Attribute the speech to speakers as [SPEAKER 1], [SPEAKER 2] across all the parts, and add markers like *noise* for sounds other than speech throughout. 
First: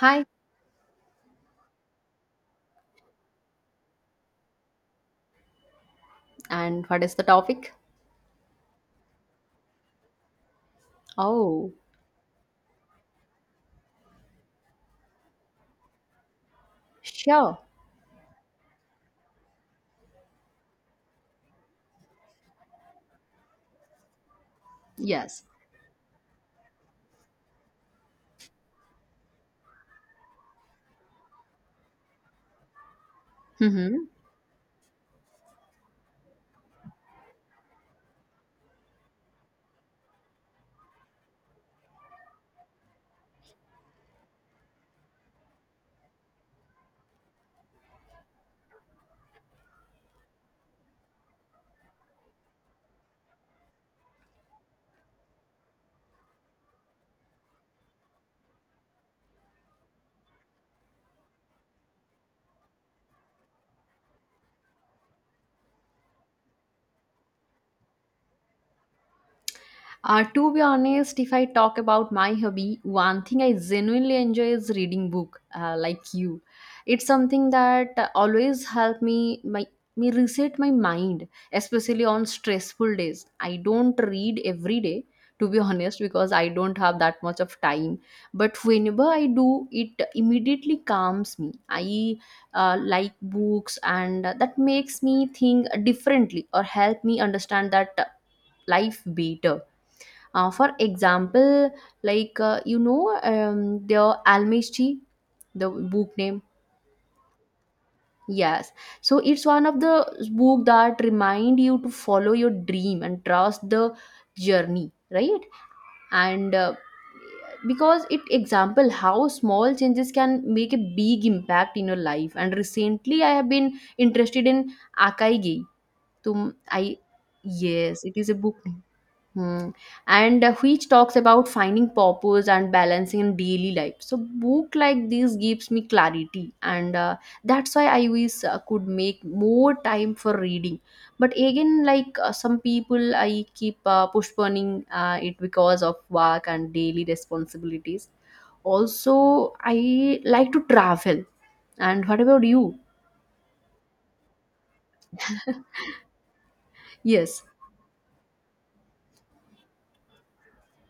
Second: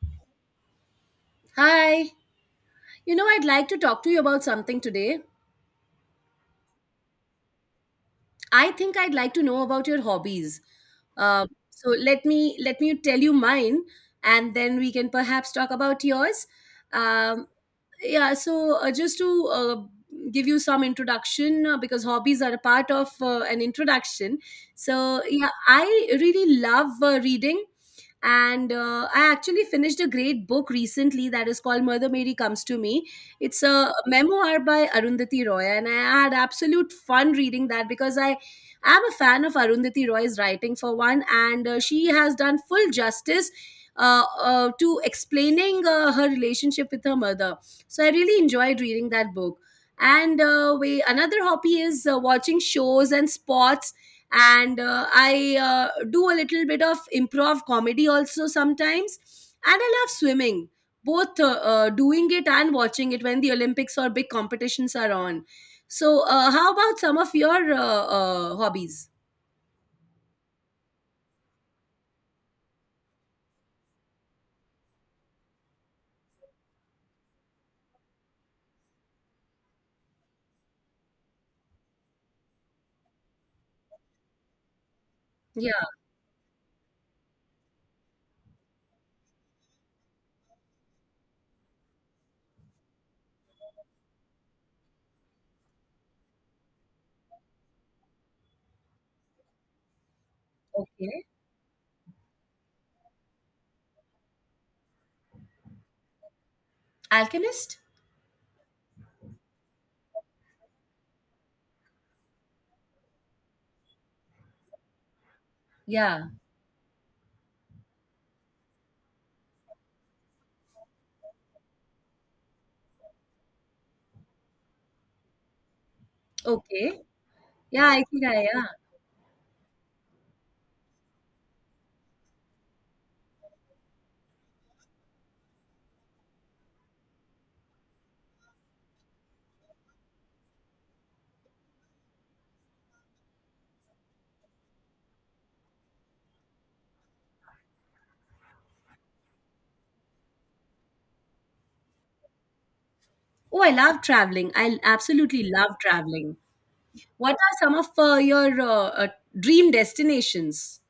[SPEAKER 1] Hi,
[SPEAKER 2] Hi. I'd like to talk to you about something today.
[SPEAKER 1] and what is the topic?
[SPEAKER 2] I think I'd like to know about your hobbies. Uh,
[SPEAKER 1] Oh,
[SPEAKER 2] so let me let me tell you mine, and then we can perhaps talk about yours. Um,
[SPEAKER 1] sure.
[SPEAKER 2] yeah. So just to give you some introduction, because hobbies are a part of an introduction. So
[SPEAKER 1] Yes.
[SPEAKER 2] yeah, I really love reading. And I actually finished a great book recently that is called Mother Mary Comes to Me. It's a
[SPEAKER 1] hmm
[SPEAKER 2] memoir by Arundhati Roy, and I had absolute fun reading that because I am a fan of Arundhati Roy's writing, for one. And she has done full justice to explaining her relationship with her mother, so I really enjoyed reading that book. And uh, we another hobby is watching shows and sports, and I do a little bit of improv comedy also sometimes, and I love swimming, both doing it and watching it when the Olympics or big competitions are on. So how about some of your hobbies?
[SPEAKER 1] To be honest, if I talk about my hobby, one thing I genuinely enjoy is reading book, like you. It's something that always help me reset my mind, especially on stressful days. I don't read every day, to be *laughs*
[SPEAKER 2] Yeah.
[SPEAKER 1] honest, because I don't have that much of time. But whenever I do, it immediately calms me. I like books, and that makes me think differently or help me understand that life better for
[SPEAKER 2] Okay.
[SPEAKER 1] example, like the Almighty, the book name.
[SPEAKER 2] Alchemist.
[SPEAKER 1] Yes, so it's one of the book that remind you to follow your dream and trust the journey, right?
[SPEAKER 2] Yeah.
[SPEAKER 1] And because it example how small changes can make a big impact in your life. And recently, I have been interested in Akai Gai. So
[SPEAKER 2] Okay.
[SPEAKER 1] I
[SPEAKER 2] Yeah,
[SPEAKER 1] yes, it is a
[SPEAKER 2] Ikigai.
[SPEAKER 1] book.
[SPEAKER 2] Yeah.
[SPEAKER 1] Hmm. And which talks about finding purpose and balancing in daily life. So book like this gives me clarity, and that's why I wish could make more time for reading. But again, like some people, I keep postponing it because of work and daily responsibilities. Also, I like to travel. And what about you?
[SPEAKER 2] Oh, I love traveling. I absolutely love traveling. What
[SPEAKER 1] Yes,
[SPEAKER 2] are some of your dream destinations?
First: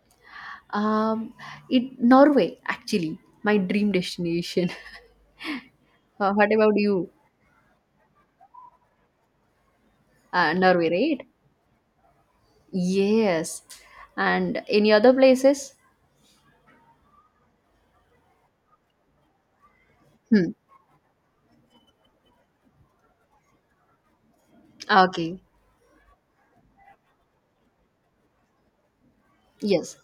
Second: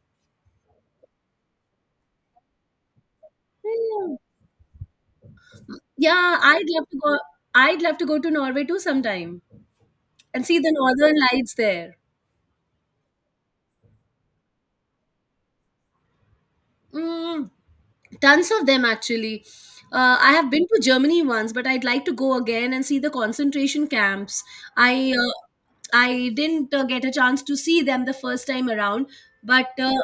[SPEAKER 1] um, it Norway actually my dream
[SPEAKER 2] Hmm.
[SPEAKER 1] destination. *laughs*
[SPEAKER 2] Yeah,
[SPEAKER 1] What
[SPEAKER 2] I'd
[SPEAKER 1] about
[SPEAKER 2] love to
[SPEAKER 1] you?
[SPEAKER 2] go. I'd love to go to Norway too sometime and see the
[SPEAKER 1] Norway,
[SPEAKER 2] northern
[SPEAKER 1] right?
[SPEAKER 2] lights there.
[SPEAKER 1] Yes. And any other places?
[SPEAKER 2] Mm, Tons of them actually. I have
[SPEAKER 1] Hmm.
[SPEAKER 2] been to Germany once, but I'd like to go again and see the concentration camps. I uh,
[SPEAKER 1] Okay.
[SPEAKER 2] I didn't get a chance to see them the first time around, but
[SPEAKER 1] Yes.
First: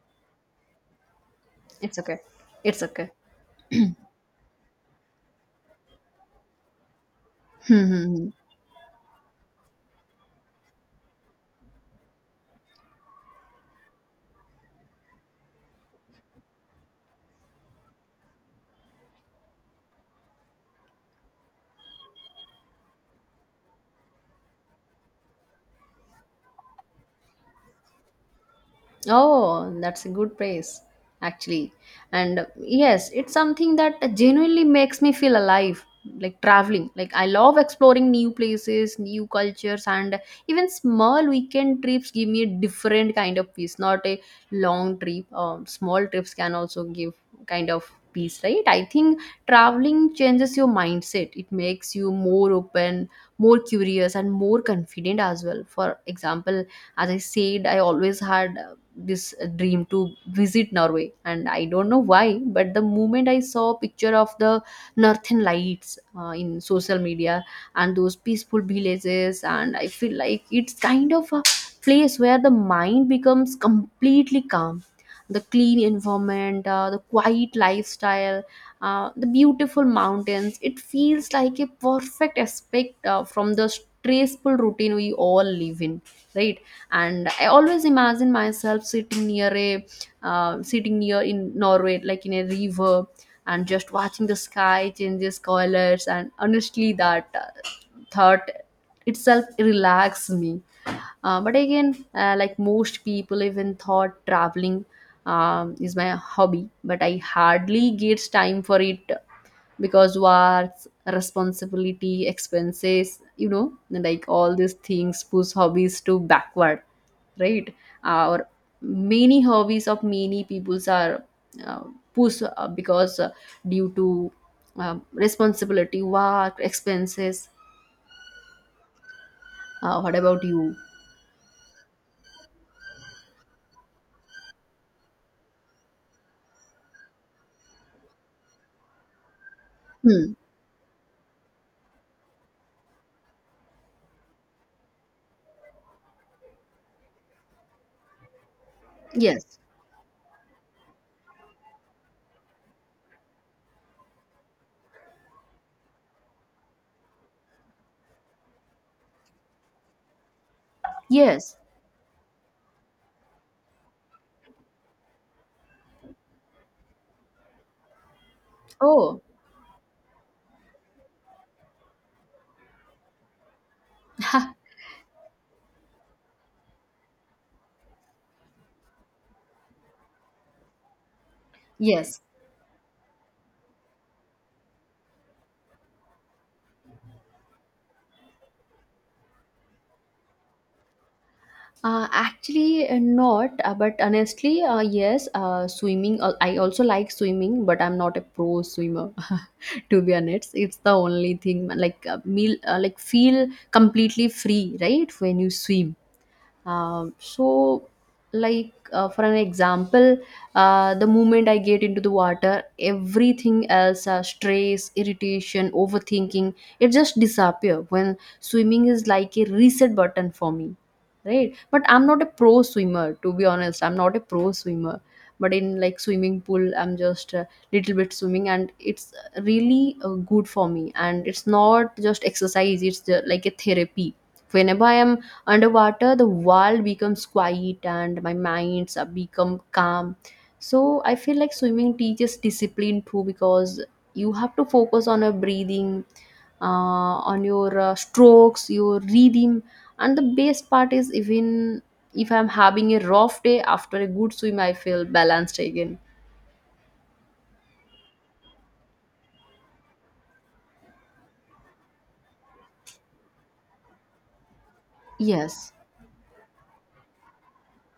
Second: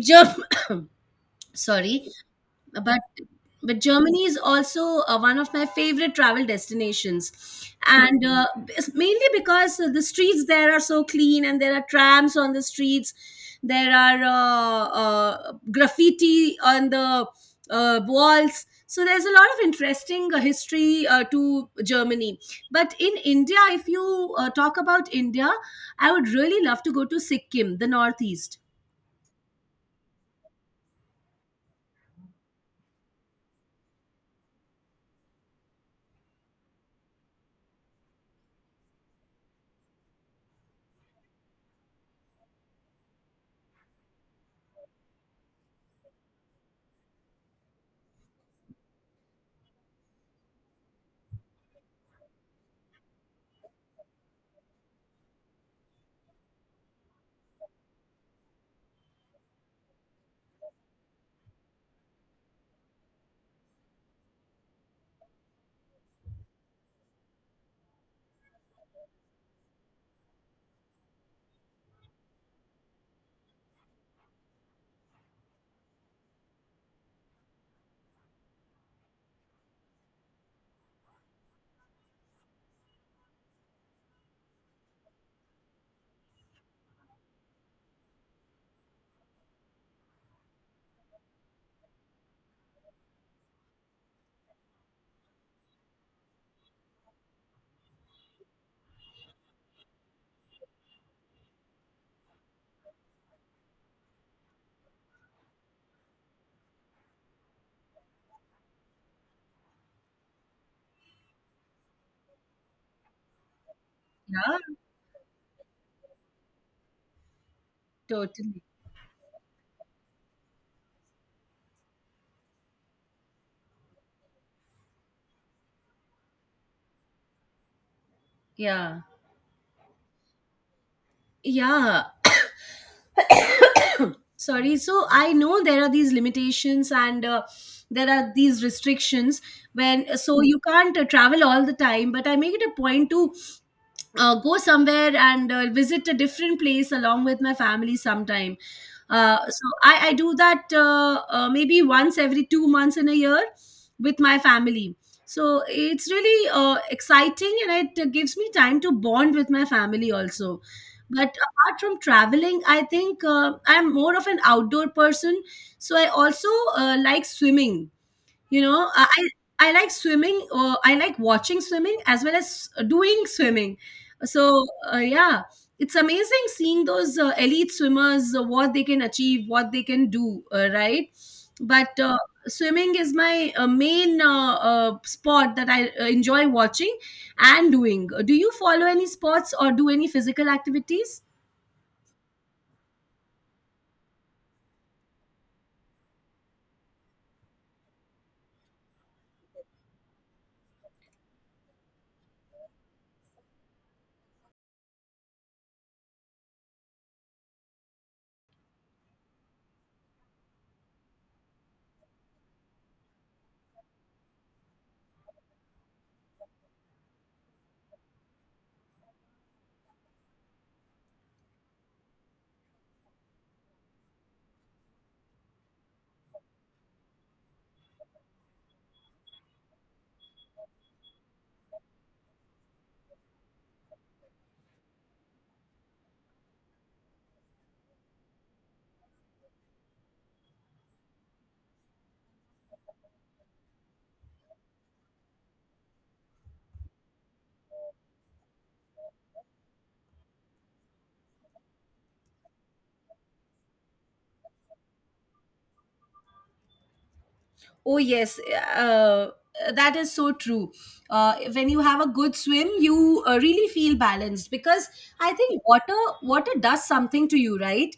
[SPEAKER 2] Germ- *laughs*
[SPEAKER 1] It's
[SPEAKER 2] sorry,
[SPEAKER 1] okay. It's
[SPEAKER 2] but
[SPEAKER 1] okay. *clears throat*
[SPEAKER 2] but
[SPEAKER 1] Hmm.
[SPEAKER 2] Germany is also one of my favorite travel destinations,
[SPEAKER 1] Hmm.
[SPEAKER 2] and
[SPEAKER 1] hmm.
[SPEAKER 2] uh, it's mainly because the streets there are so clean, and there are trams on the streets, there are graffiti on the walls. So there's a lot of interesting history to Germany. But in India, if you talk about India, I would really love to go to Sikkim, the northeast.
[SPEAKER 1] Oh, that's a good praise, actually. And yes, it's something that genuinely makes me feel alive, like traveling. Like, I love exploring new places, new cultures, and even small weekend trips give me a different kind of peace, not a long trip. Small trips can also give kind of peace, right? I think traveling changes your mindset, it makes you more open, more curious, and more confident as well. For example, as I said, I always had this dream to visit Norway. And I don't know why, but the moment I saw a picture of the northern lights in social media and those peaceful villages, and I feel like it's kind of a place where the mind becomes completely calm. The clean environment, the quiet lifestyle, the beautiful mountains, it feels like a perfect aspect from the stressful routine we all live in, right? And I always imagine myself sitting near in Norway, like in a river, and just watching the sky changes colors. And honestly, that thought itself relaxes me. But again, like most people, even thought traveling is my hobby, but I hardly get time for it because work, responsibility, expenses, like all
[SPEAKER 2] Yeah,
[SPEAKER 1] these things push hobbies to backward, right? Or
[SPEAKER 2] totally.
[SPEAKER 1] many hobbies of many peoples are uh, pushed because due to responsibility, work, expenses.
[SPEAKER 2] Yeah.
[SPEAKER 1] What about you?
[SPEAKER 2] Yeah, sorry, so I know there are these limitations, and there are these restrictions when
[SPEAKER 1] Hmm.
[SPEAKER 2] so you can't travel all the time, but I make it a point to go somewhere and visit a different place along with my family sometime. Uh,
[SPEAKER 1] Yes.
[SPEAKER 2] so I, I do that maybe once every 2 months in a year with my family. So it's really exciting, and it gives me time to bond with my family also. But
[SPEAKER 1] Yes.
[SPEAKER 2] apart from traveling, I think I'm more of an outdoor person. So I also like swimming you know i
[SPEAKER 1] Oh,
[SPEAKER 2] i I like swimming, or I like watching swimming as well as doing swimming. So
[SPEAKER 1] *laughs*
[SPEAKER 2] yeah, it's amazing seeing those elite swimmers, what they can achieve, what they can do, right? But
[SPEAKER 1] yes.
[SPEAKER 2] swimming is my main sport that I enjoy watching and doing. Do you follow any sports or do any physical activities?
[SPEAKER 1] Actually, not. But honestly, yes. Swimming. I also like swimming, but I'm not a pro swimmer. *laughs* To be honest, it's the only thing. Like meal. Like feel completely free, right? When you swim. So, like for an example, the moment I get into the water, everything else, stress, irritation, overthinking, it just disappear. When swimming is like a reset button for me, right? But I'm not a pro swimmer, to be honest. I'm not a pro swimmer. But in like swimming pool, I'm just a little bit swimming, and it's really good for me. And it's not just exercise; it's like a therapy. Whenever I am underwater, the world becomes quiet and my minds are become calm. So I feel like swimming teaches discipline too, because you have to focus on your breathing, on your strokes, your rhythm. And the best part is, even if I'm having a rough day, after a good swim I feel balanced again.
[SPEAKER 2] Oh yes, uh, that is so true. When you have a good swim, you really feel balanced because I think
[SPEAKER 1] Yes.
[SPEAKER 2] water does something to you, right?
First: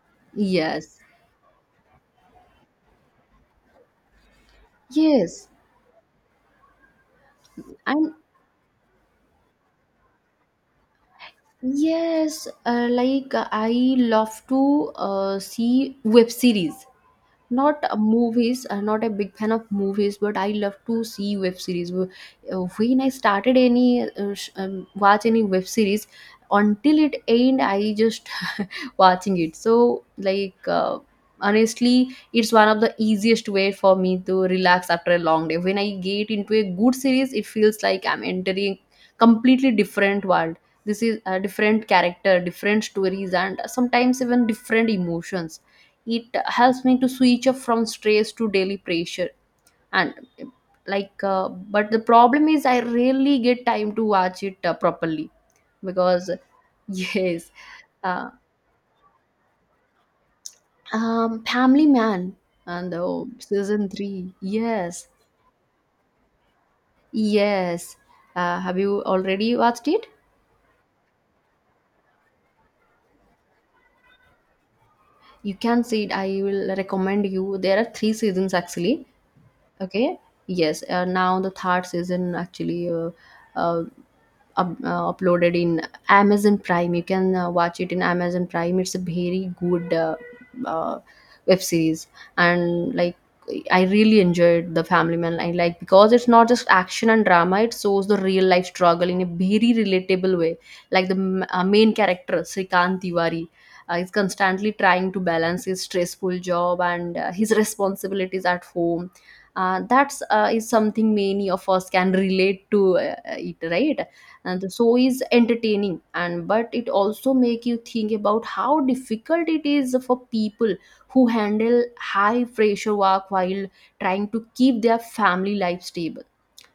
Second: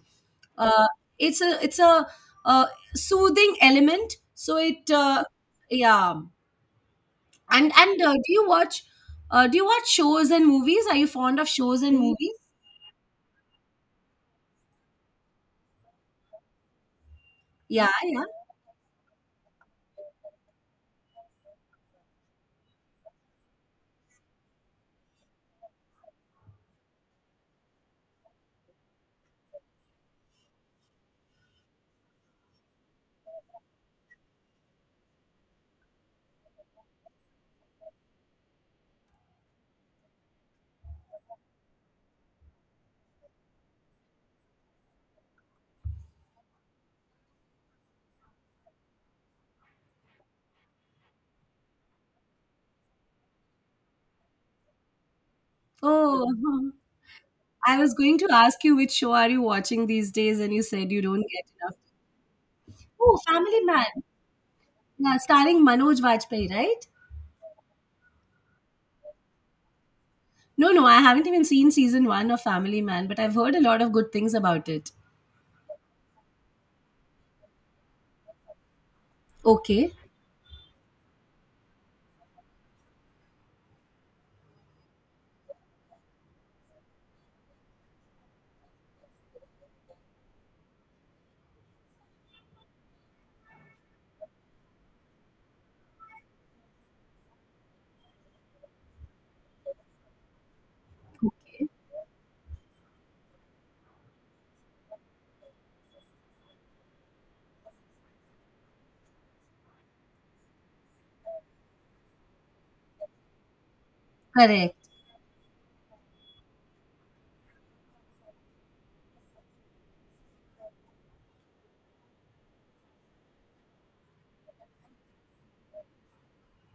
[SPEAKER 2] Uh,
[SPEAKER 1] Yes.
[SPEAKER 2] it's a uh, soothing element. So it
[SPEAKER 1] Yes,
[SPEAKER 2] Yeah. And and
[SPEAKER 1] and
[SPEAKER 2] uh, do you watch uh, do you watch shows and movies? Are you fond of shows and movies?
[SPEAKER 1] yes, like I love to see web series, not
[SPEAKER 2] Yeah, yeah.
[SPEAKER 1] movies. I'm not a big fan of movies, but I love to see web series. When I started any watch any web series, until it end, I just watching it. So, like, honestly, it's one of the easiest way for me to relax after a long day. When I get into a good series, it feels like I'm entering completely different world. This is a different character, different stories, and sometimes even different emotions. It helps me to switch off from stress to daily pressure. And like, but the problem is I rarely get time to watch it properly
[SPEAKER 2] Oh,
[SPEAKER 1] because
[SPEAKER 2] uh-huh.
[SPEAKER 1] *laughs* yes.
[SPEAKER 2] I was going to
[SPEAKER 1] uh,
[SPEAKER 2] ask you which show are you watching these days, and you said you don't get enough.
[SPEAKER 1] Family Man, and
[SPEAKER 2] Oh,
[SPEAKER 1] oh,
[SPEAKER 2] Family
[SPEAKER 1] season
[SPEAKER 2] Man.
[SPEAKER 1] three. Yes,
[SPEAKER 2] Yeah, starring Manoj Vajpayee, right?
[SPEAKER 1] yes. Have you already watched it?
[SPEAKER 2] No, no, I haven't even seen season one of Family Man, but I've heard a lot of good things about it.
[SPEAKER 1] You can see it. I will recommend you. There are three seasons actually.
[SPEAKER 2] Okay,
[SPEAKER 1] Okay. Yes. Now the third season actually uh, uploaded in Amazon Prime. You can watch it in Amazon Prime. It's a very good uh, web series, and like I really enjoyed the Family Man. I like because it's not just action and drama. It shows the real life struggle in a very relatable way. Like the main character Srikant Tiwari. Is constantly trying to balance his stressful job and his responsibilities at home. That's is something many of us can relate to it, right? And the
[SPEAKER 2] correct.
[SPEAKER 1] show is entertaining and but it also make you think about how difficult it is for people who handle high pressure work while trying to keep their family life stable.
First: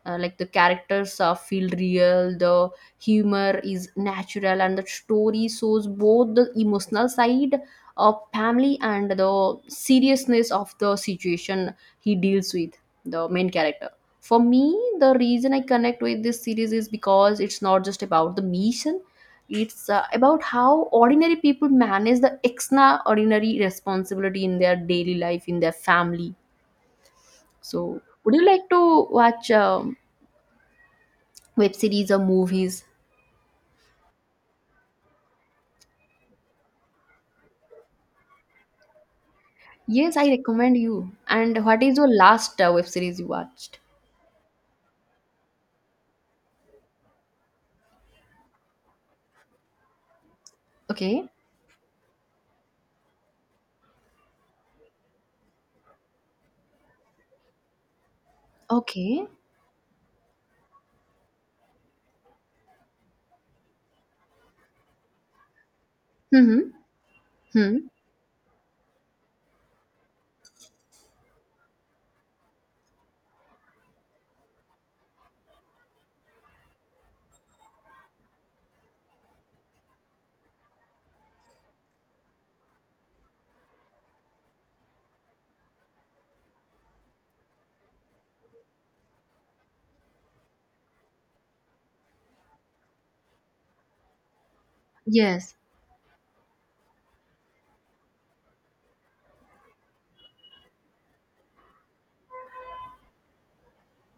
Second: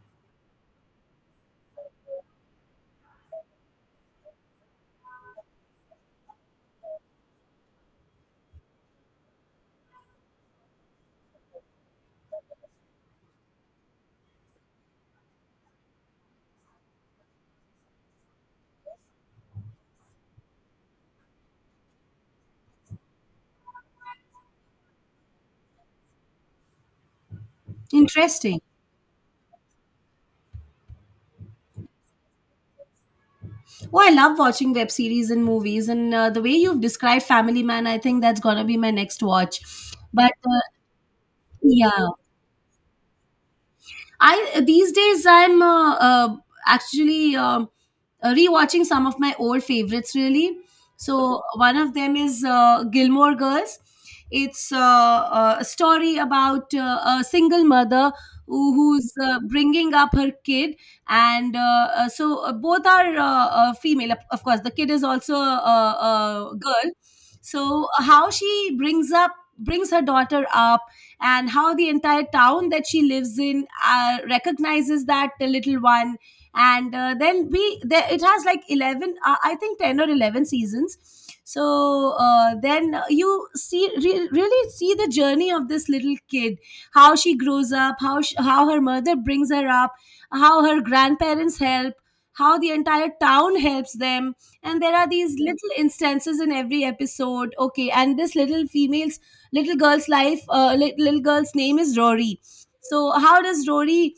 [SPEAKER 1] Like, the characters are feel real, the humor is natural, and the story shows both the emotional side of family and the seriousness of the situation he deals with. The main character, for me, the reason I connect with this series is because it's not just about the mission. It's about how ordinary people manage the extraordinary responsibility in their daily life, in their family. So would you
[SPEAKER 2] Interesting.
[SPEAKER 1] like to watch web series or movies?
[SPEAKER 2] Oh, I love watching web series and movies, and the way you've described Family Man, I think that's gonna be my next watch.
[SPEAKER 1] Yes, I
[SPEAKER 2] But
[SPEAKER 1] recommend you. And what is
[SPEAKER 2] yeah,
[SPEAKER 1] your last web series you watched?
[SPEAKER 2] I these days I'm actually rewatching some of my old favorites, really.
[SPEAKER 1] Okay.
[SPEAKER 2] So one of them is Gilmore Girls. It's a story about a single mother who's
[SPEAKER 1] Okay.
[SPEAKER 2] bringing up her kid, and both are female. Of course, the kid is also a
[SPEAKER 1] Mm-hmm.
[SPEAKER 2] girl.
[SPEAKER 1] Hmm.
[SPEAKER 2] So how she brings up brings her daughter up, and how the entire town that she lives in recognizes that little one. And then it has like 11, I think 10 or 11 seasons. So then you really see the journey of this little kid, how she grows up, how her mother brings her up, how her grandparents help, how the entire town helps them, and there are these
[SPEAKER 1] Yes.
[SPEAKER 2] little instances in every episode. Okay, and this little girl's life, little girl's name is Rory. so how does rory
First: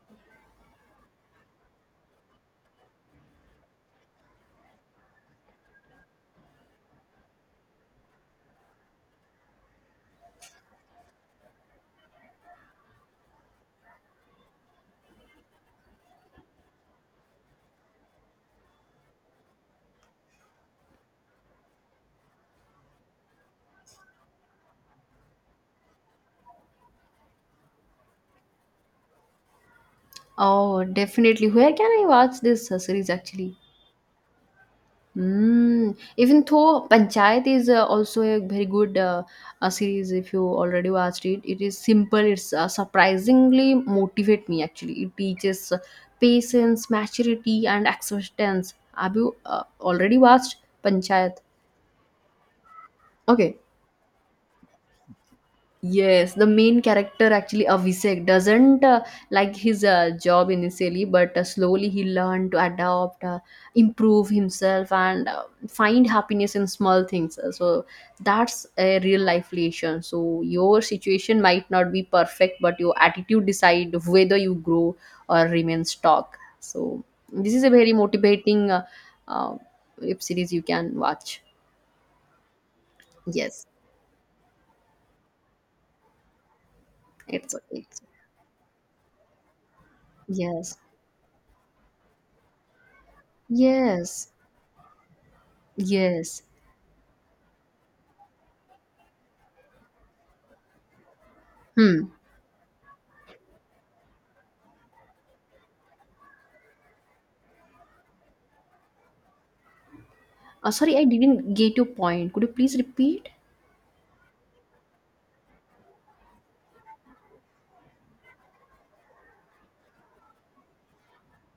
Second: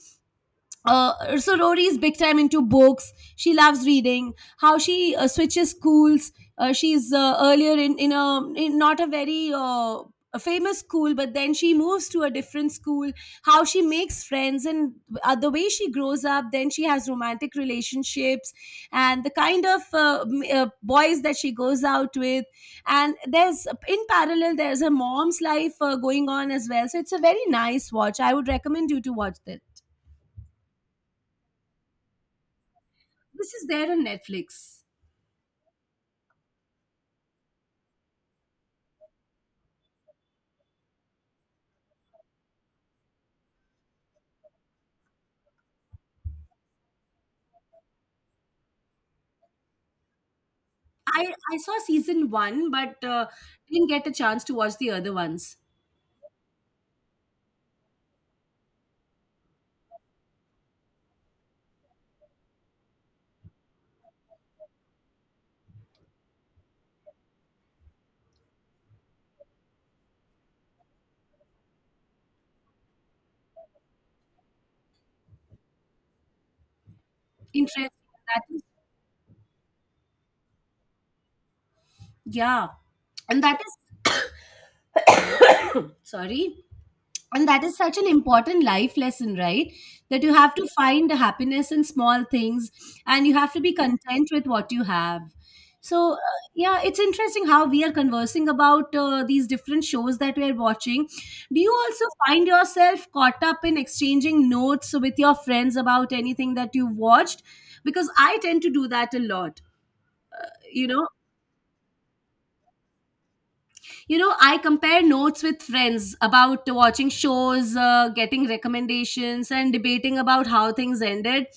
[SPEAKER 2] uh, so Rory is big time into books. She loves reading. How she switches schools. She's earlier in not a very a famous school, but then she moves to a different school. How she makes friends, and the way she grows up. Then she has romantic relationships and the kind of boys that she goes out with. And there's in parallel there's her mom's life going on as well. So it's a very nice watch. I would recommend you to watch this.
[SPEAKER 1] Oh, definitely. Where can I watch this series
[SPEAKER 2] This
[SPEAKER 1] actually?
[SPEAKER 2] is there on Netflix.
[SPEAKER 1] Mm. Even though Panchayat is also a very good series, if you already watched it, it is simple. It's surprisingly motivate me actually. It teaches patience, maturity, and acceptance. Have you already watched
[SPEAKER 2] I
[SPEAKER 1] Panchayat?
[SPEAKER 2] I saw season one, but
[SPEAKER 1] Okay.
[SPEAKER 2] didn't get a chance to watch the other ones.
[SPEAKER 1] Yes, the main character actually Abhishek doesn't like his job initially, but slowly he learned to adapt, improve himself, and find happiness in small things. So that's a real life relation. So your situation might not be perfect, but your attitude decide whether you grow or remain stuck. So this is a
[SPEAKER 2] Interesting.
[SPEAKER 1] very
[SPEAKER 2] That is,
[SPEAKER 1] motivating uh, web series you can watch.
[SPEAKER 2] yeah, and that
[SPEAKER 1] Yes,
[SPEAKER 2] is sorry. and
[SPEAKER 1] it's
[SPEAKER 2] that is
[SPEAKER 1] okay.
[SPEAKER 2] such an important life lesson, right? That you have to
[SPEAKER 1] Yes,
[SPEAKER 2] find happiness in small things, and you have to be content
[SPEAKER 1] yes.
[SPEAKER 2] with what you have. So
[SPEAKER 1] Yes.
[SPEAKER 2] yeah, it's interesting how we are conversing about these different shows that we are watching. Do you
[SPEAKER 1] Hmm.
[SPEAKER 2] also find yourself caught up in exchanging notes with your friends about anything that you've watched? Because I tend to do that a lot. you
[SPEAKER 1] Sorry, I
[SPEAKER 2] know
[SPEAKER 1] didn't get your point. Could you please repeat?
[SPEAKER 2] you know I compare notes with friends about watching shows, getting recommendations and debating about how things ended.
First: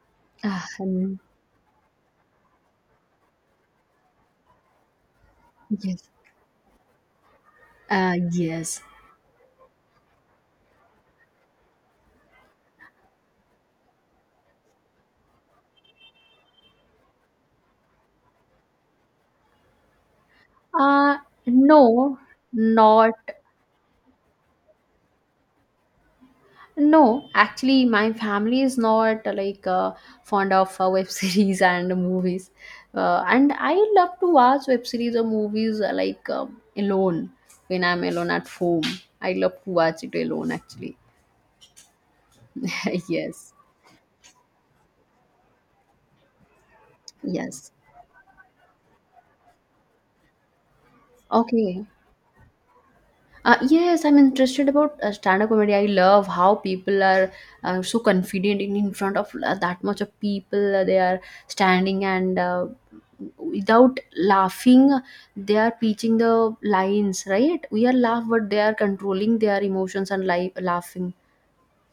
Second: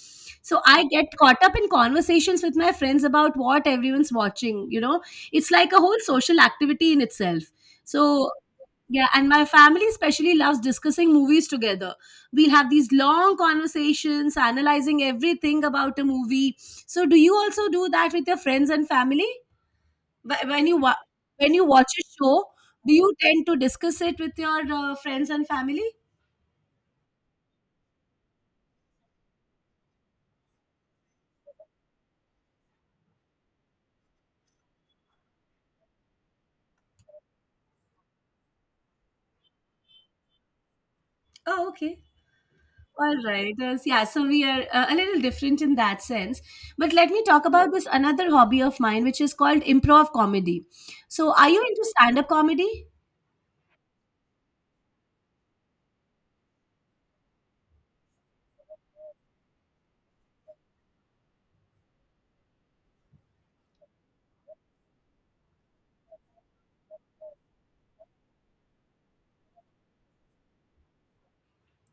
[SPEAKER 2] So
[SPEAKER 1] Ah,
[SPEAKER 2] I get
[SPEAKER 1] n-
[SPEAKER 2] caught up in conversations with my friends about what everyone's watching. It's like a whole
[SPEAKER 1] yes.
[SPEAKER 2] social activity in itself. So
[SPEAKER 1] Yes.
[SPEAKER 2] yeah, and my family especially loves discussing movies together. We'll have these long conversations analyzing everything about a movie. So do you also do that with your friends and family? But when you wa-
[SPEAKER 1] Uh,
[SPEAKER 2] When you watch a
[SPEAKER 1] no,
[SPEAKER 2] show, do you
[SPEAKER 1] not
[SPEAKER 2] tend to discuss it with your friends and family?
[SPEAKER 1] no. Actually, my family is not like fond of web *laughs* series and movies. And I love to watch web series or movies like alone when I'm alone at home. I love to watch it alone actually.
[SPEAKER 2] Oh, okay.
[SPEAKER 1] *laughs*
[SPEAKER 2] All
[SPEAKER 1] Yes.
[SPEAKER 2] right. Yes, yeah, so we are a little different in that sense. But let me talk
[SPEAKER 1] Yes.
[SPEAKER 2] about this another hobby of mine, which is called improv comedy. So, are you into
[SPEAKER 1] Okay.
[SPEAKER 2] stand up comedy?
[SPEAKER 1] Yes, I'm interested about stand-up comedy. I love how people are so confident in front of that much of people. They are standing and without laughing, they are preaching the lines. Right? We are laugh, but they are controlling their emotions and laughing.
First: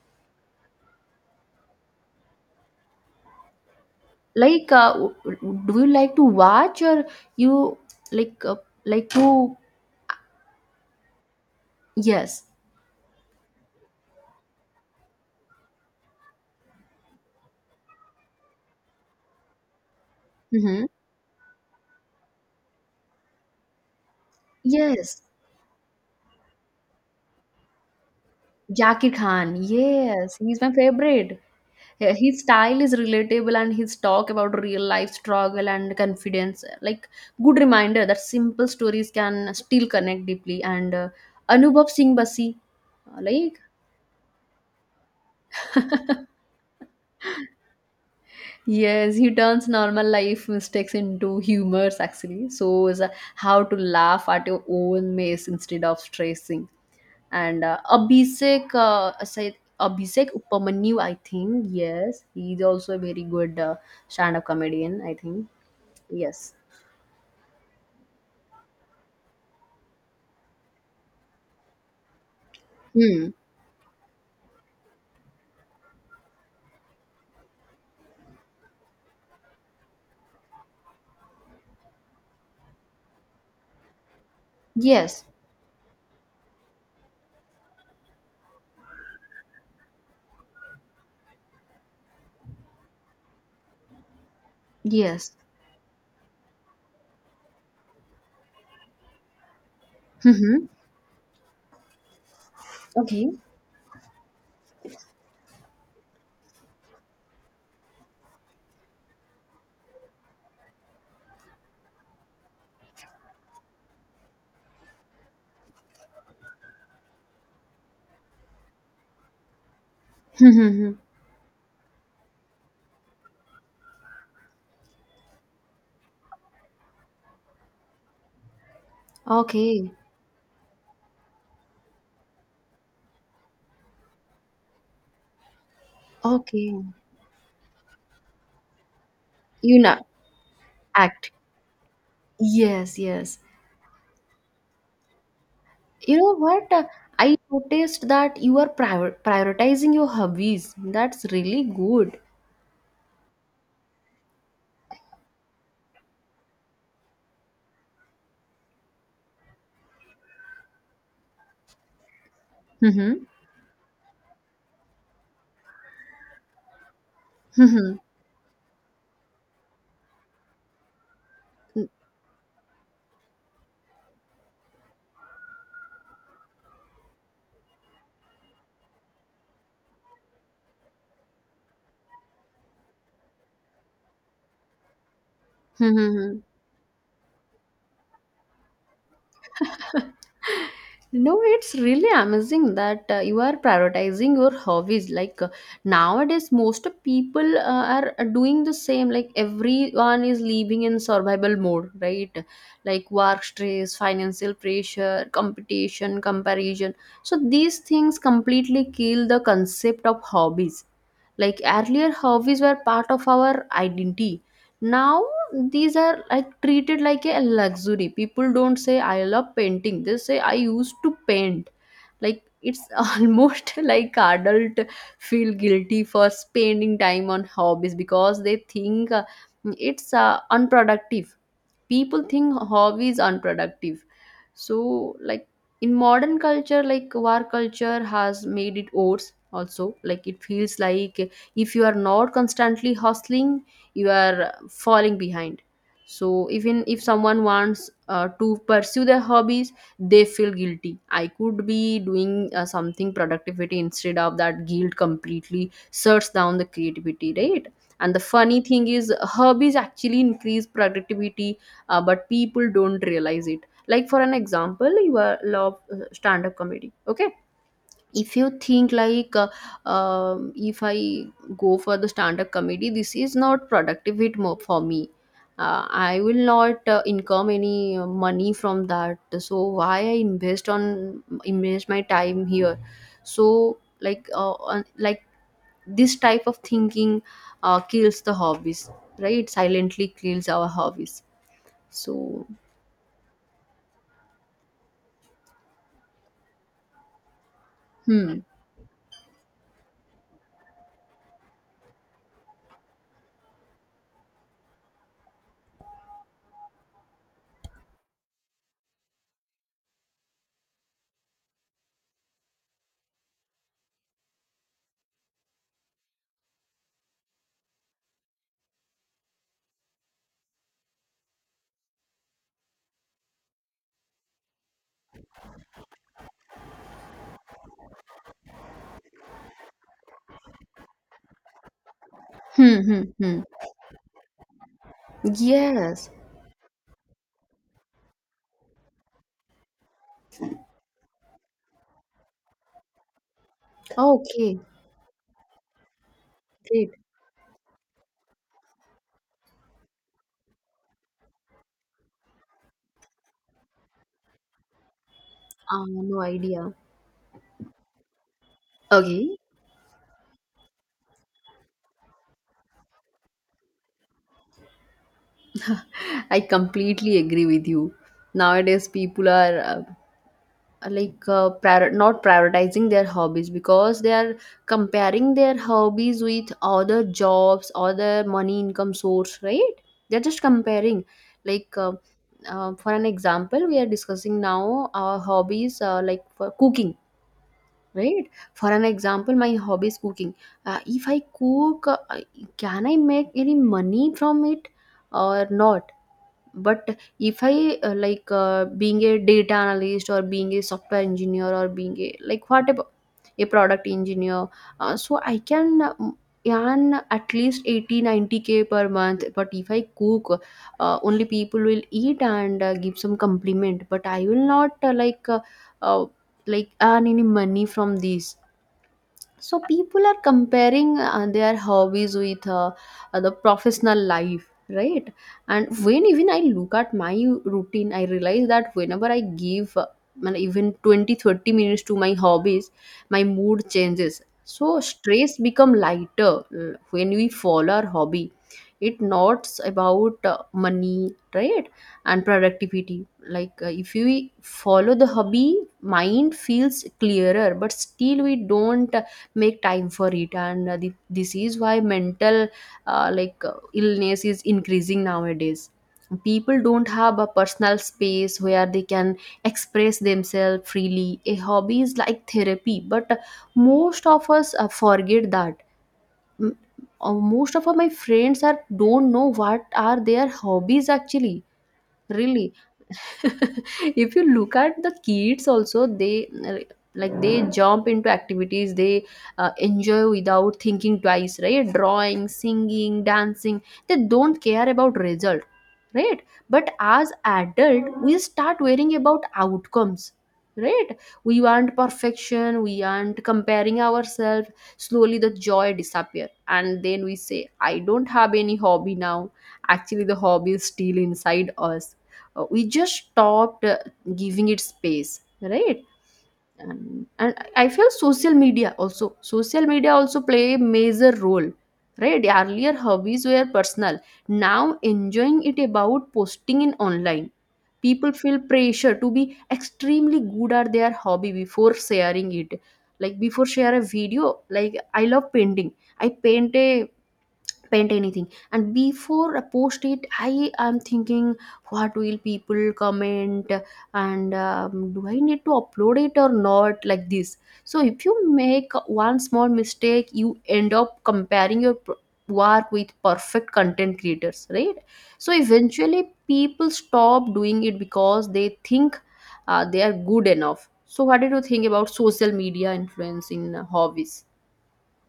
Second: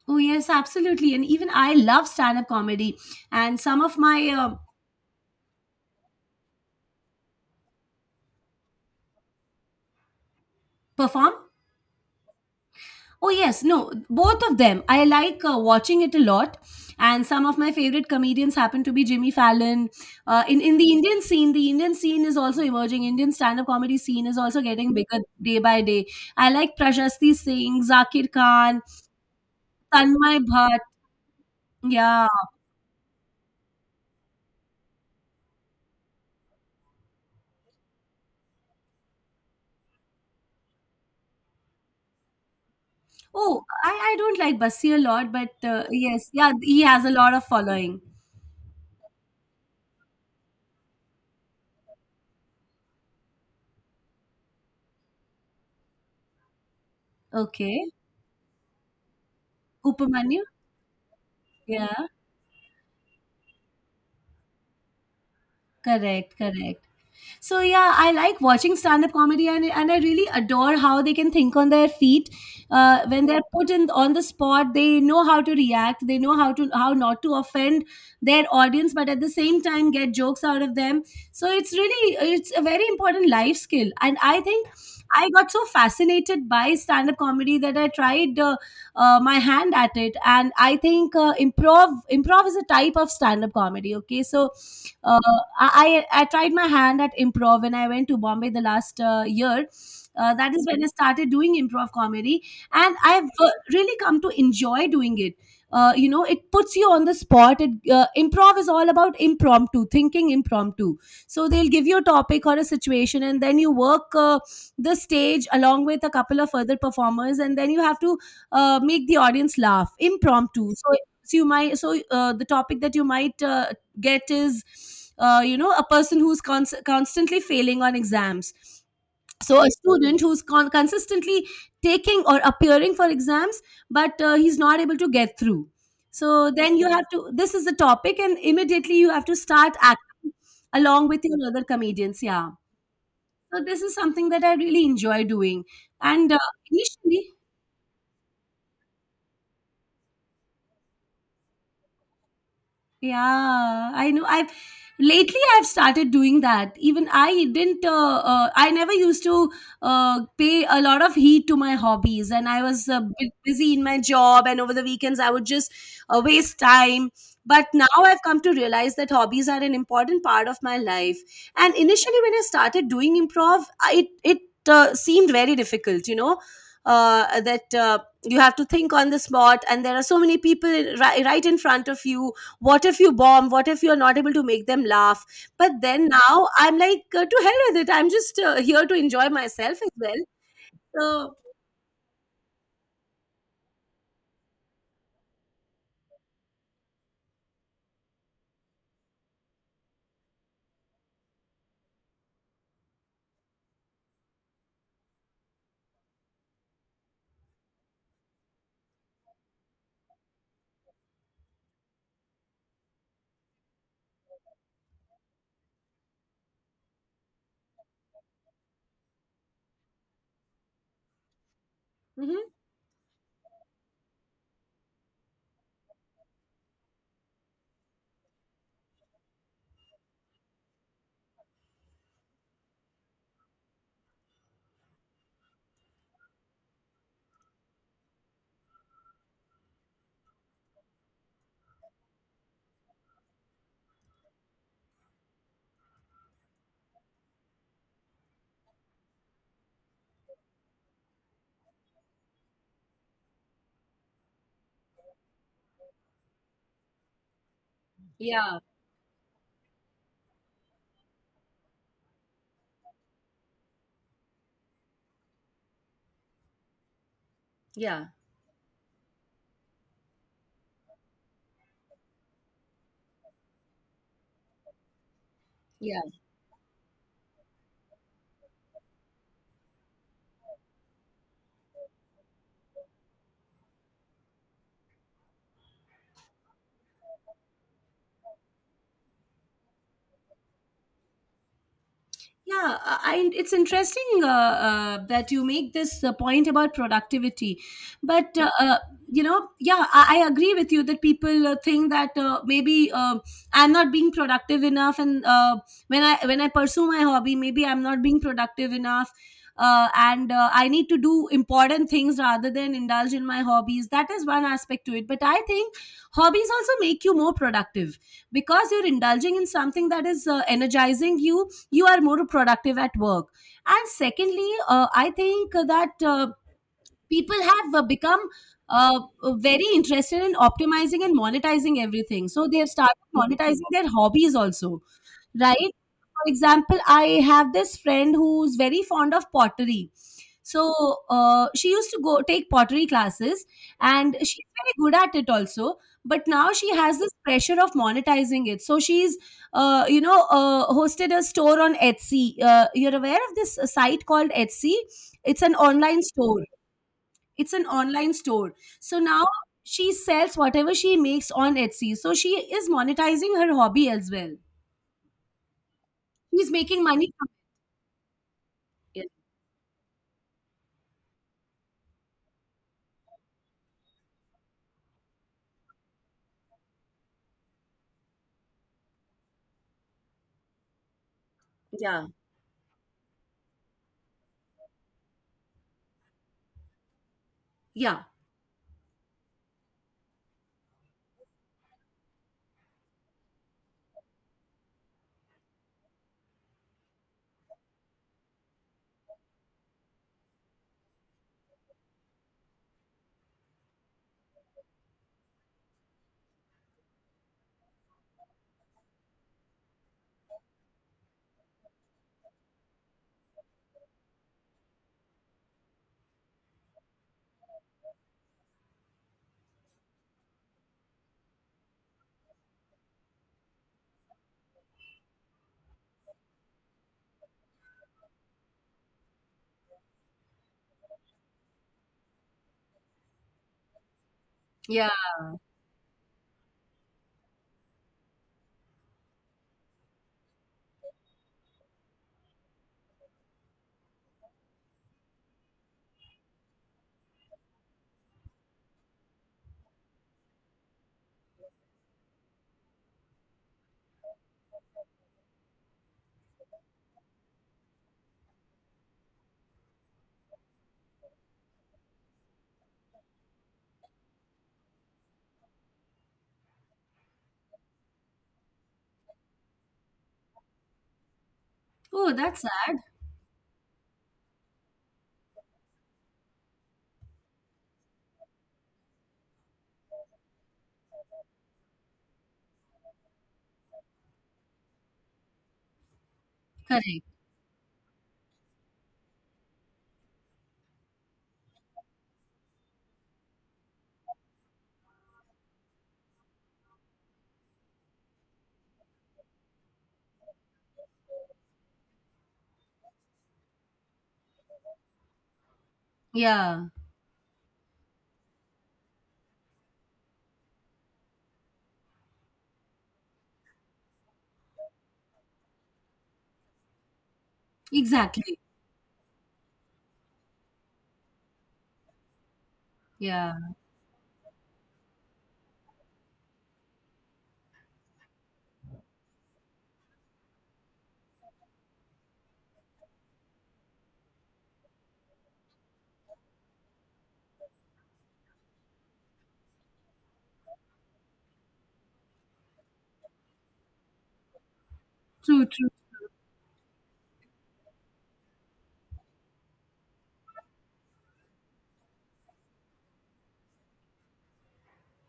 [SPEAKER 2] Oh, yes, absolutely. And even I love stand up comedy. And some of my
[SPEAKER 1] Like, do you like to watch or you like uh, like to?
[SPEAKER 2] perform
[SPEAKER 1] Yes.
[SPEAKER 2] Oh yes, no, both of them. I like watching it a lot, and some of my favorite comedians happen to be Jimmy Fallon. In
[SPEAKER 1] Mm-hmm.
[SPEAKER 2] the Indian scene is also emerging. Indian stand up comedy scene is also getting bigger
[SPEAKER 1] Yes.
[SPEAKER 2] day by day. I like Prashasti Singh, Zakir Khan,
[SPEAKER 1] Jackie Khan.
[SPEAKER 2] Tanmay
[SPEAKER 1] Yes, he's my
[SPEAKER 2] Bhatt.
[SPEAKER 1] favorite. Yeah,
[SPEAKER 2] Yeah.
[SPEAKER 1] his style is relatable and his talk about real life struggle and confidence, like good reminder that simple stories can still connect deeply. And Anubhav Singh Basi, like,
[SPEAKER 2] Oh, I don't like Basi a lot, but yes, yeah, he has a lot of following.
[SPEAKER 1] yes, he turns normal life mistakes into humors actually. So is how to laugh at your own mess instead of stressing. And
[SPEAKER 2] Okay,
[SPEAKER 1] Abhishek
[SPEAKER 2] Upamanyu.
[SPEAKER 1] Upamanyu, I think.
[SPEAKER 2] Yeah,
[SPEAKER 1] Yes, he's also a very good stand-up comedian, I think.
[SPEAKER 2] correct,
[SPEAKER 1] Yes.
[SPEAKER 2] correct. So yeah, I like watching stand-up comedy, and I really adore how they can think on their feet. When
[SPEAKER 1] Hmm.
[SPEAKER 2] they're put in on the spot, they know how to react. They know how not to offend their audience, but at the same time get jokes out of them. So it's a very important life skill, and I think
[SPEAKER 1] Yes,
[SPEAKER 2] I got so fascinated by stand-up comedy that I tried my hand at it, and I think improv is a type of stand-up comedy. Okay, so uh,
[SPEAKER 1] yes.
[SPEAKER 2] I tried my hand at improv when I went to Bombay the last year. That is
[SPEAKER 1] Mm-hmm.
[SPEAKER 2] when I started doing improv comedy, and I've
[SPEAKER 1] Okay.
[SPEAKER 2] really come to enjoy doing it. It puts you on the spot. Improv is all about impromptu, thinking impromptu. So they'll give you a topic or a situation, and then you work the stage along with a couple of other performers, and then you have to make the audience laugh impromptu.
[SPEAKER 1] Mm-hmm.
[SPEAKER 2] So, you might so the topic that you might get is a person who's constantly failing on exams. So a
[SPEAKER 1] Okay.
[SPEAKER 2] student who's consistently taking or appearing for exams, but he's not able to get through. So
[SPEAKER 1] Okay.
[SPEAKER 2] then, you have to this is the topic, and immediately you have to start
[SPEAKER 1] You know,
[SPEAKER 2] acting along with
[SPEAKER 1] act.
[SPEAKER 2] your other comedians, yeah.
[SPEAKER 1] Yes, yes.
[SPEAKER 2] So this is something that I really enjoy doing.
[SPEAKER 1] You
[SPEAKER 2] and
[SPEAKER 1] know
[SPEAKER 2] uh,
[SPEAKER 1] what?
[SPEAKER 2] initially.
[SPEAKER 1] I noticed that you are prioritizing your hobbies. That's really good.
[SPEAKER 2] Yeah, I know. I've lately I've started doing that. Even I didn't. I never used to pay a lot of heed to my hobbies, and I was a
[SPEAKER 1] Mm-hmm.
[SPEAKER 2] bit busy in my job. And over the weekends, I would just waste time. But now
[SPEAKER 1] Mm-hmm.
[SPEAKER 2] I've come to realize that hobbies are an important part of my life. And initially, when I started doing improv, I, it seemed very difficult. You know, that, you have to think on the spot, and there are so many people right in front of you. What if you bomb? What if you're not able to make them laugh? But then,
[SPEAKER 1] Mm-hmm.
[SPEAKER 2] now I'm like, to hell with it. I'm just here to enjoy myself as well. So.
[SPEAKER 1] No, it's really amazing that you are prioritizing your hobbies. Like, nowadays, most of people are doing the same. Like everyone is living in survival mode, right? Like work stress, financial pressure, competition, comparison. So these things completely kill the concept of hobbies. Like earlier, hobbies were part of our identity. Now these are like treated like a luxury. People don't say I love painting, they say I used to paint.
[SPEAKER 2] Mhm.
[SPEAKER 1] Like it's *laughs* almost like adult feel guilty for spending time on hobbies because they think it's unproductive. People think hobbies unproductive. So, like, in modern culture, like war culture has made it worse also. Like it feels like if you are not constantly hustling, you are falling behind. So even if someone wants to pursue their hobbies, they feel guilty. I could be doing something productivity instead. Of that guilt completely shuts down the creativity, right? And the
[SPEAKER 2] Yeah,
[SPEAKER 1] funny thing is hobbies actually increase productivity, but people don't realize it. Like for an example, you are love stand-up comedy, okay?
[SPEAKER 2] yeah,
[SPEAKER 1] If you think like if I go for the stand-up comedy, this is not productive, it more for me.
[SPEAKER 2] yeah.
[SPEAKER 1] I will not income any money from that, so why I invest on invest my time here. So like like this type of thinking kills the hobbies, right? Silently kills our hobbies. So.
[SPEAKER 2] Yeah, it's interesting, that you make this point about productivity. But,
[SPEAKER 1] hmm
[SPEAKER 2] uh, uh, you know, yeah, I agree with you that people think that, maybe, I'm not being productive enough. And when I pursue my hobby, maybe I'm not being productive enough. And I need to do important things rather than indulge in my hobbies. That is one aspect to it. But I think hobbies also make you more productive, because you're indulging in something that is energizing you. You are more productive at work. And secondly, I think that, people have become, very interested in optimizing and monetizing everything, so they have
[SPEAKER 1] Hmm, hmm,
[SPEAKER 2] started
[SPEAKER 1] hmm.
[SPEAKER 2] monetizing their hobbies also, right?
[SPEAKER 1] Yes.
[SPEAKER 2] For example, I have this friend who's very fond of pottery. So she used to go take pottery classes, and she's
[SPEAKER 1] Okay,
[SPEAKER 2] very good at it also. But now she
[SPEAKER 1] great.
[SPEAKER 2] has this pressure of monetizing it. So she's hosted a store on Etsy. You're aware of this site called Etsy? It's an online
[SPEAKER 1] No
[SPEAKER 2] store.
[SPEAKER 1] idea.
[SPEAKER 2] It's an online store. So now
[SPEAKER 1] Okay,
[SPEAKER 2] she sells whatever she makes on Etsy. So she is monetizing her hobby as well.
[SPEAKER 1] I
[SPEAKER 2] She's making money.
[SPEAKER 1] completely agree with you. Nowadays,
[SPEAKER 2] Yeah.
[SPEAKER 1] people are like not prioritizing their hobbies because they are comparing their hobbies with other jobs, other money income source, right? They're just comparing. Like,
[SPEAKER 2] Yeah.
[SPEAKER 1] for an example, we are discussing now our hobbies like for cooking,
[SPEAKER 2] Yeah.
[SPEAKER 1] right? For an example, my hobby is cooking. If I cook, can I make any money from it or not? But if I like being a data analyst or being a software engineer or being a like whatever, a product engineer, so I can earn at least 80, 90 k per month. But if I cook, only people will eat and give some compliment, but I will not uh, like earn any money from this. So people are comparing their hobbies with the professional life, right? And when even I look at my routine, I realize that whenever I give man, even 20, 30 minutes to my hobbies, my mood changes. So
[SPEAKER 2] Yeah.
[SPEAKER 1] stress become lighter when we follow our hobby. It not about money, right? And productivity. Like if we follow the hobby, mind feels clearer, but still we don't make time for it and this is why mental illness is increasing nowadays. People don't have a personal space where they can express themselves freely. A hobby is like therapy, but most of us forget that. M- Most of my friends are don't know what are their hobbies actually.
[SPEAKER 2] Oh, that's
[SPEAKER 1] Really.
[SPEAKER 2] sad.
[SPEAKER 1] *laughs* If you look at the kids also, they like they jump into activities they enjoy without thinking twice, right? Drawing, singing, dancing, they don't care about result, right? But
[SPEAKER 2] Correct.
[SPEAKER 1] as adult we start worrying about outcomes, right? We want perfection, we want comparing ourselves. Slowly the joy disappear, and then we say I don't have any hobby now. Actually the hobby is still inside us, we just stopped giving it space, right?
[SPEAKER 2] Yeah.
[SPEAKER 1] And I feel social media also, play a major role, right? Earlier hobbies were personal, now enjoying it about posting in online. People
[SPEAKER 2] Exactly.
[SPEAKER 1] feel pressure to be extremely good at their hobby before sharing it. Like
[SPEAKER 2] Yeah.
[SPEAKER 1] before share a video, like I love painting, I paint anything, and before I post it I am thinking what will people comment, and do I need to upload it or not, like this. So if you make one small mistake, you end up comparing your work with perfect content creators, right? So
[SPEAKER 2] True, true.
[SPEAKER 1] eventually people stop doing it because they think they are good enough. So what did you think about social media influence in hobbies?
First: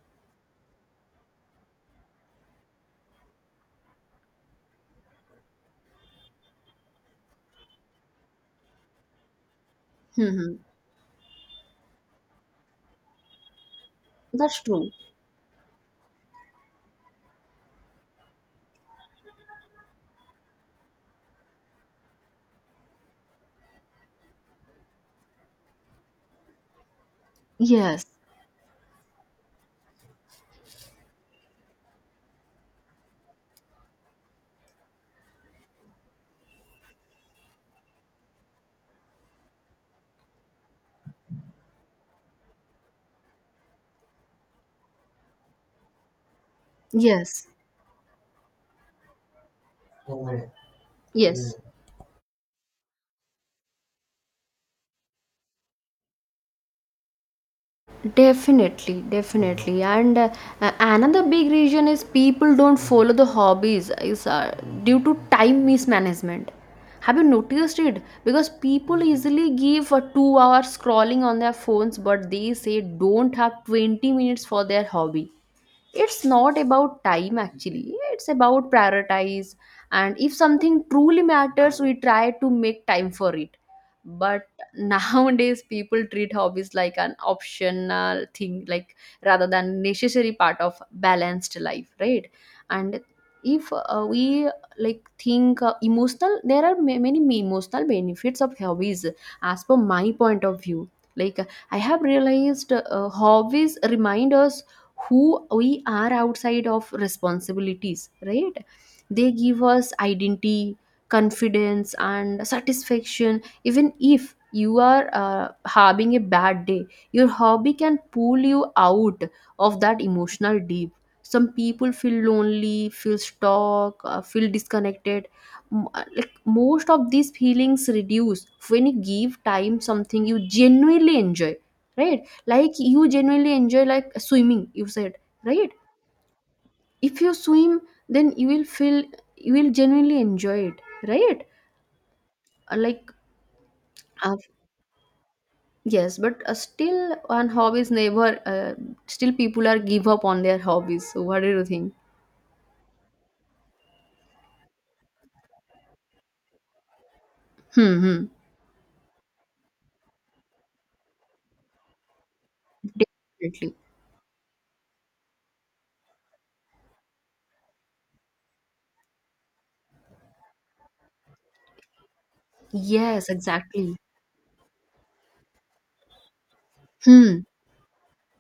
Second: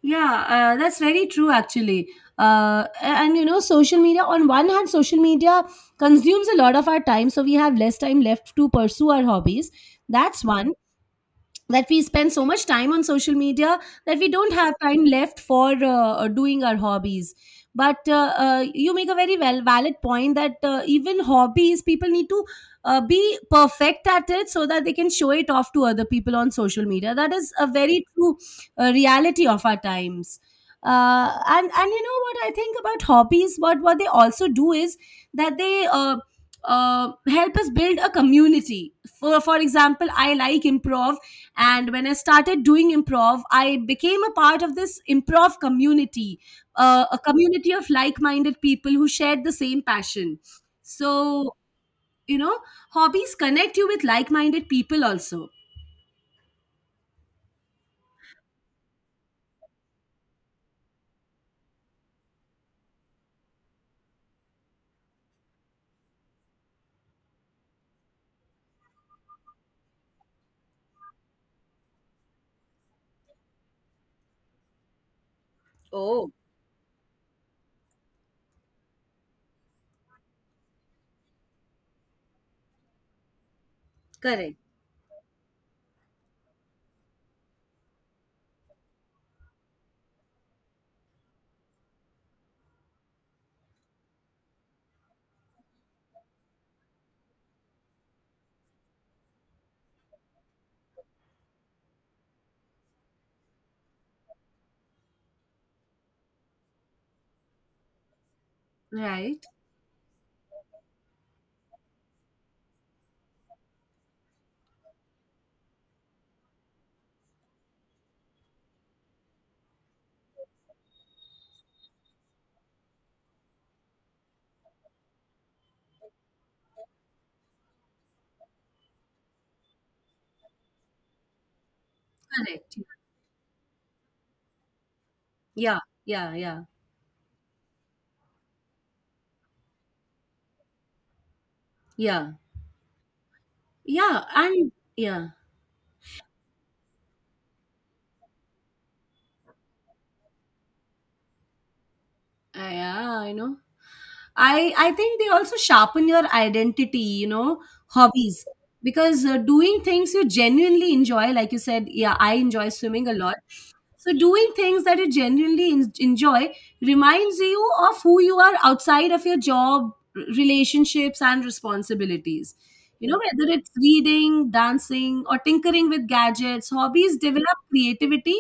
[SPEAKER 2] Yeah, that's very true actually. And social media, on one hand, social media consumes a lot of our time, so we have less time left to pursue our hobbies. That's
[SPEAKER 1] Hmm.
[SPEAKER 2] one. That we spend so much time on social media that we don't
[SPEAKER 1] That's
[SPEAKER 2] have
[SPEAKER 1] true.
[SPEAKER 2] time left for doing our hobbies. But, you make a very well valid point that even hobbies, people need to be perfect at it so that they can show it off to other people on social media. That is a very
[SPEAKER 1] Yes,
[SPEAKER 2] true reality of our times. And you know what I think about hobbies? What they also do is that they help us build a community. For example, I like improv. And when I started doing improv, I became a part of this improv community, a
[SPEAKER 1] yes.
[SPEAKER 2] community of like-minded people who shared the same passion. so
[SPEAKER 1] Yes,
[SPEAKER 2] you know hobbies connect you with like-minded people also.
[SPEAKER 1] definitely, definitely. And another big reason is people don't follow the hobbies is due to time mismanagement. Have you noticed it? Because people easily give a 2 hours scrolling on their phones, but they say don't have 20 minutes for their hobby. It's
[SPEAKER 2] Oh,
[SPEAKER 1] not about time actually, it's about prioritize. And if something truly matters, we try to make time for it. But
[SPEAKER 2] correct.
[SPEAKER 1] *laughs* nowadays people treat hobbies like an optional thing, like rather than necessary part of balanced life, right? And if we like think emotional, there are many emotional benefits of hobbies, as per my point of view. Like, I have realized hobbies remind us who we are outside of responsibilities, right? They
[SPEAKER 2] Right.
[SPEAKER 1] give us identity, confidence and satisfaction. Even if you are having a bad day, your hobby can pull you out of that emotional deep. Some people feel lonely, feel stuck, feel disconnected. Like most of these feelings reduce when you give time something you genuinely enjoy, right? Like
[SPEAKER 2] Correct.
[SPEAKER 1] you genuinely enjoy like swimming, you said, right?
[SPEAKER 2] Yeah, yeah, yeah,
[SPEAKER 1] If you swim, then you will feel you will genuinely enjoy it, right?
[SPEAKER 2] yeah,
[SPEAKER 1] Like
[SPEAKER 2] yeah,
[SPEAKER 1] uh,
[SPEAKER 2] and yeah.
[SPEAKER 1] yes, but still on hobbies never, uh, still people are give up on their hobbies, so what do you think?
[SPEAKER 2] Yeah, I know. I think they also sharpen your identity,
[SPEAKER 1] Hmm, hmm.
[SPEAKER 2] hobbies, because doing things you genuinely enjoy, like you said, yeah, I enjoy swimming a lot.
[SPEAKER 1] Definitely.
[SPEAKER 2] So doing things that you genuinely enjoy reminds you of who you are outside of your job, relationships, and responsibilities. You know,
[SPEAKER 1] Yes,
[SPEAKER 2] whether it's
[SPEAKER 1] exactly.
[SPEAKER 2] reading, dancing, or tinkering with gadgets, hobbies
[SPEAKER 1] Hmm.
[SPEAKER 2] develop creativity.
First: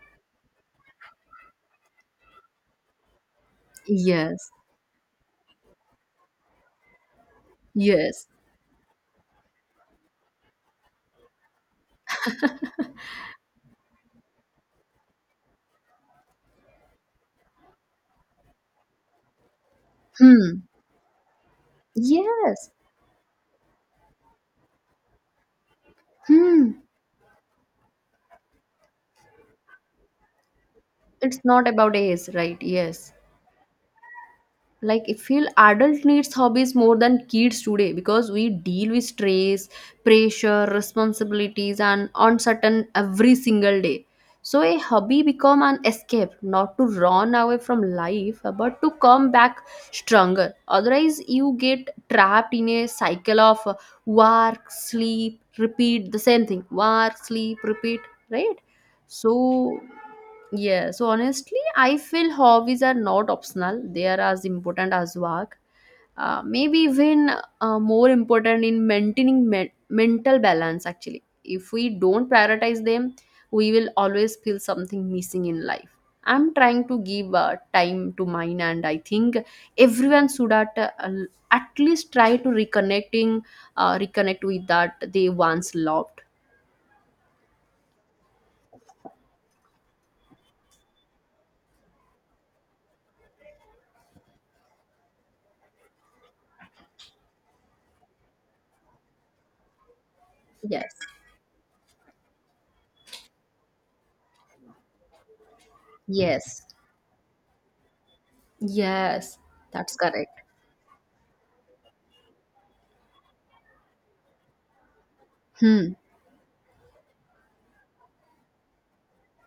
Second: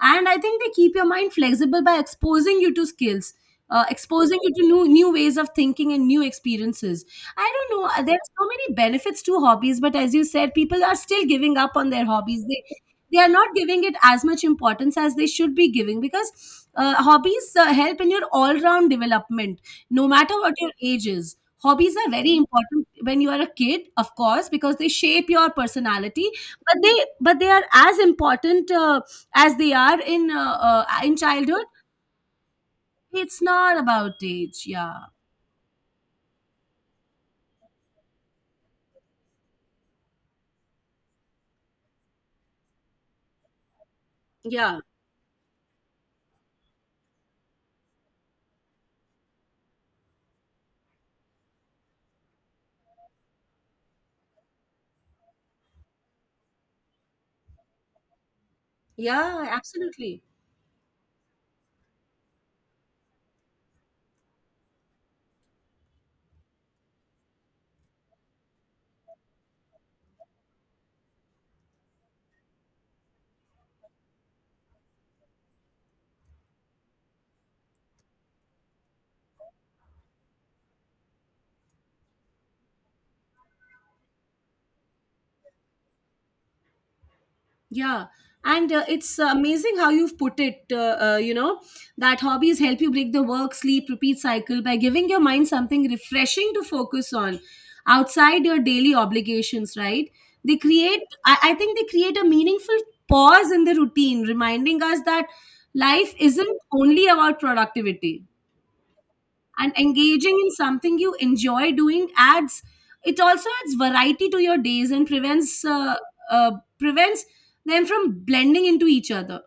[SPEAKER 2] And I think they keep your mind flexible by exposing you to skills, exposing
[SPEAKER 1] Yes,
[SPEAKER 2] you to new ways of thinking and new experiences. I don't know. There's
[SPEAKER 1] yes.
[SPEAKER 2] so many benefits to hobbies, but as you said, people are still giving up on their hobbies. They are not giving it as much importance as they should be giving, because hobbies help in your all round development, no matter what
[SPEAKER 1] Hmm.
[SPEAKER 2] your age is. Hobbies are very
[SPEAKER 1] Yes.
[SPEAKER 2] important when you are a kid, of course, because they shape your personality,
[SPEAKER 1] Hmm.
[SPEAKER 2] but they but they are as important, as they are in
[SPEAKER 1] It's
[SPEAKER 2] childhood.
[SPEAKER 1] not about age, right? Yes.
[SPEAKER 2] It's not about age, yeah.
[SPEAKER 1] Like I feel adult needs hobbies more than kids today because we deal with stress, pressure, responsibilities and uncertain every single day. So a
[SPEAKER 2] Yeah,
[SPEAKER 1] hobby become an escape, not to run away from life but to come back stronger. Otherwise you get trapped in a cycle of work, sleep, repeat, the same thing, work, sleep, repeat, right? So
[SPEAKER 2] yeah, absolutely.
[SPEAKER 1] yeah, so honestly, I feel hobbies are not optional. They are as important as work. Maybe even more important in maintaining mental balance, actually. If we don't prioritize them, we will always feel something missing in life. I'm trying to give time to mine, and I think everyone should at least try to reconnecting, reconnect with that they once loved.
[SPEAKER 2] Yeah, and it's amazing how you've put it. You know that hobbies help you break the work, sleep, repeat cycle by giving your mind something refreshing to focus on outside your daily obligations. Right? They
[SPEAKER 1] Yes,
[SPEAKER 2] create. I think they create a meaningful pause in the routine, reminding us that life isn't
[SPEAKER 1] yes,
[SPEAKER 2] only about productivity,
[SPEAKER 1] yes,
[SPEAKER 2] and
[SPEAKER 1] that's
[SPEAKER 2] engaging
[SPEAKER 1] correct.
[SPEAKER 2] in something you enjoy doing adds it also adds variety to your days and
[SPEAKER 1] Hmm.
[SPEAKER 2] uh, prevents them from blending into each other.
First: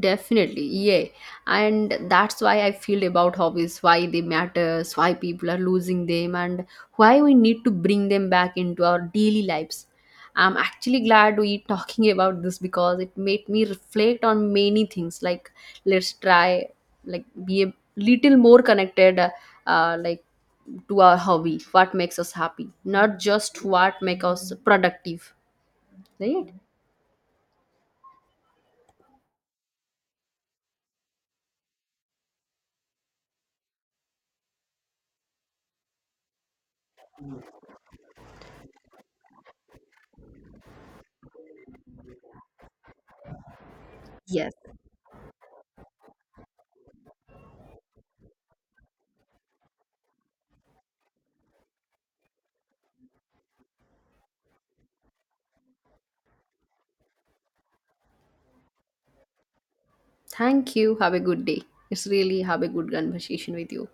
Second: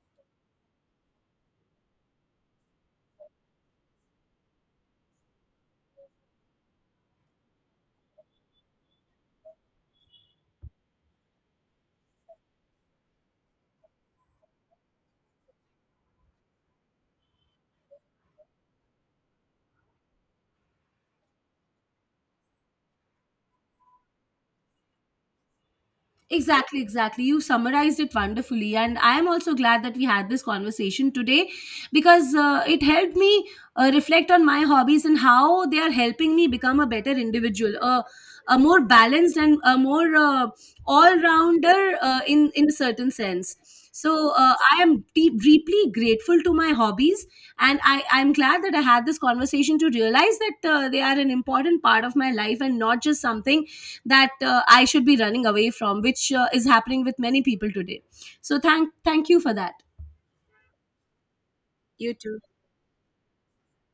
[SPEAKER 1] Definitely, yeah. And that's why I feel about hobbies, why they matters, why people are losing them, and why we need to bring them back into our daily lives. I'm actually glad we talking about this because it made me reflect on many things. Like, let's try, like, be a little more connected, like, to our hobby, what makes us happy, not just what makes us productive, right?
[SPEAKER 2] Exactly, exactly. You summarized it wonderfully. And I am also glad that we had this conversation today, because it helped me reflect on my hobbies and how they are helping me become a better individual, a more balanced and a more all rounder, in a certain sense. So
[SPEAKER 1] Yes.
[SPEAKER 2] uh, I am deeply grateful to my hobbies, and I'm glad that I had this conversation to realize that they are an important part of my life, and not just something that I should be running away from, which is happening with many people today. So, thank you for that.
[SPEAKER 1] Thank you. Have a good day. It's
[SPEAKER 2] You too.
[SPEAKER 1] really have a good conversation with you.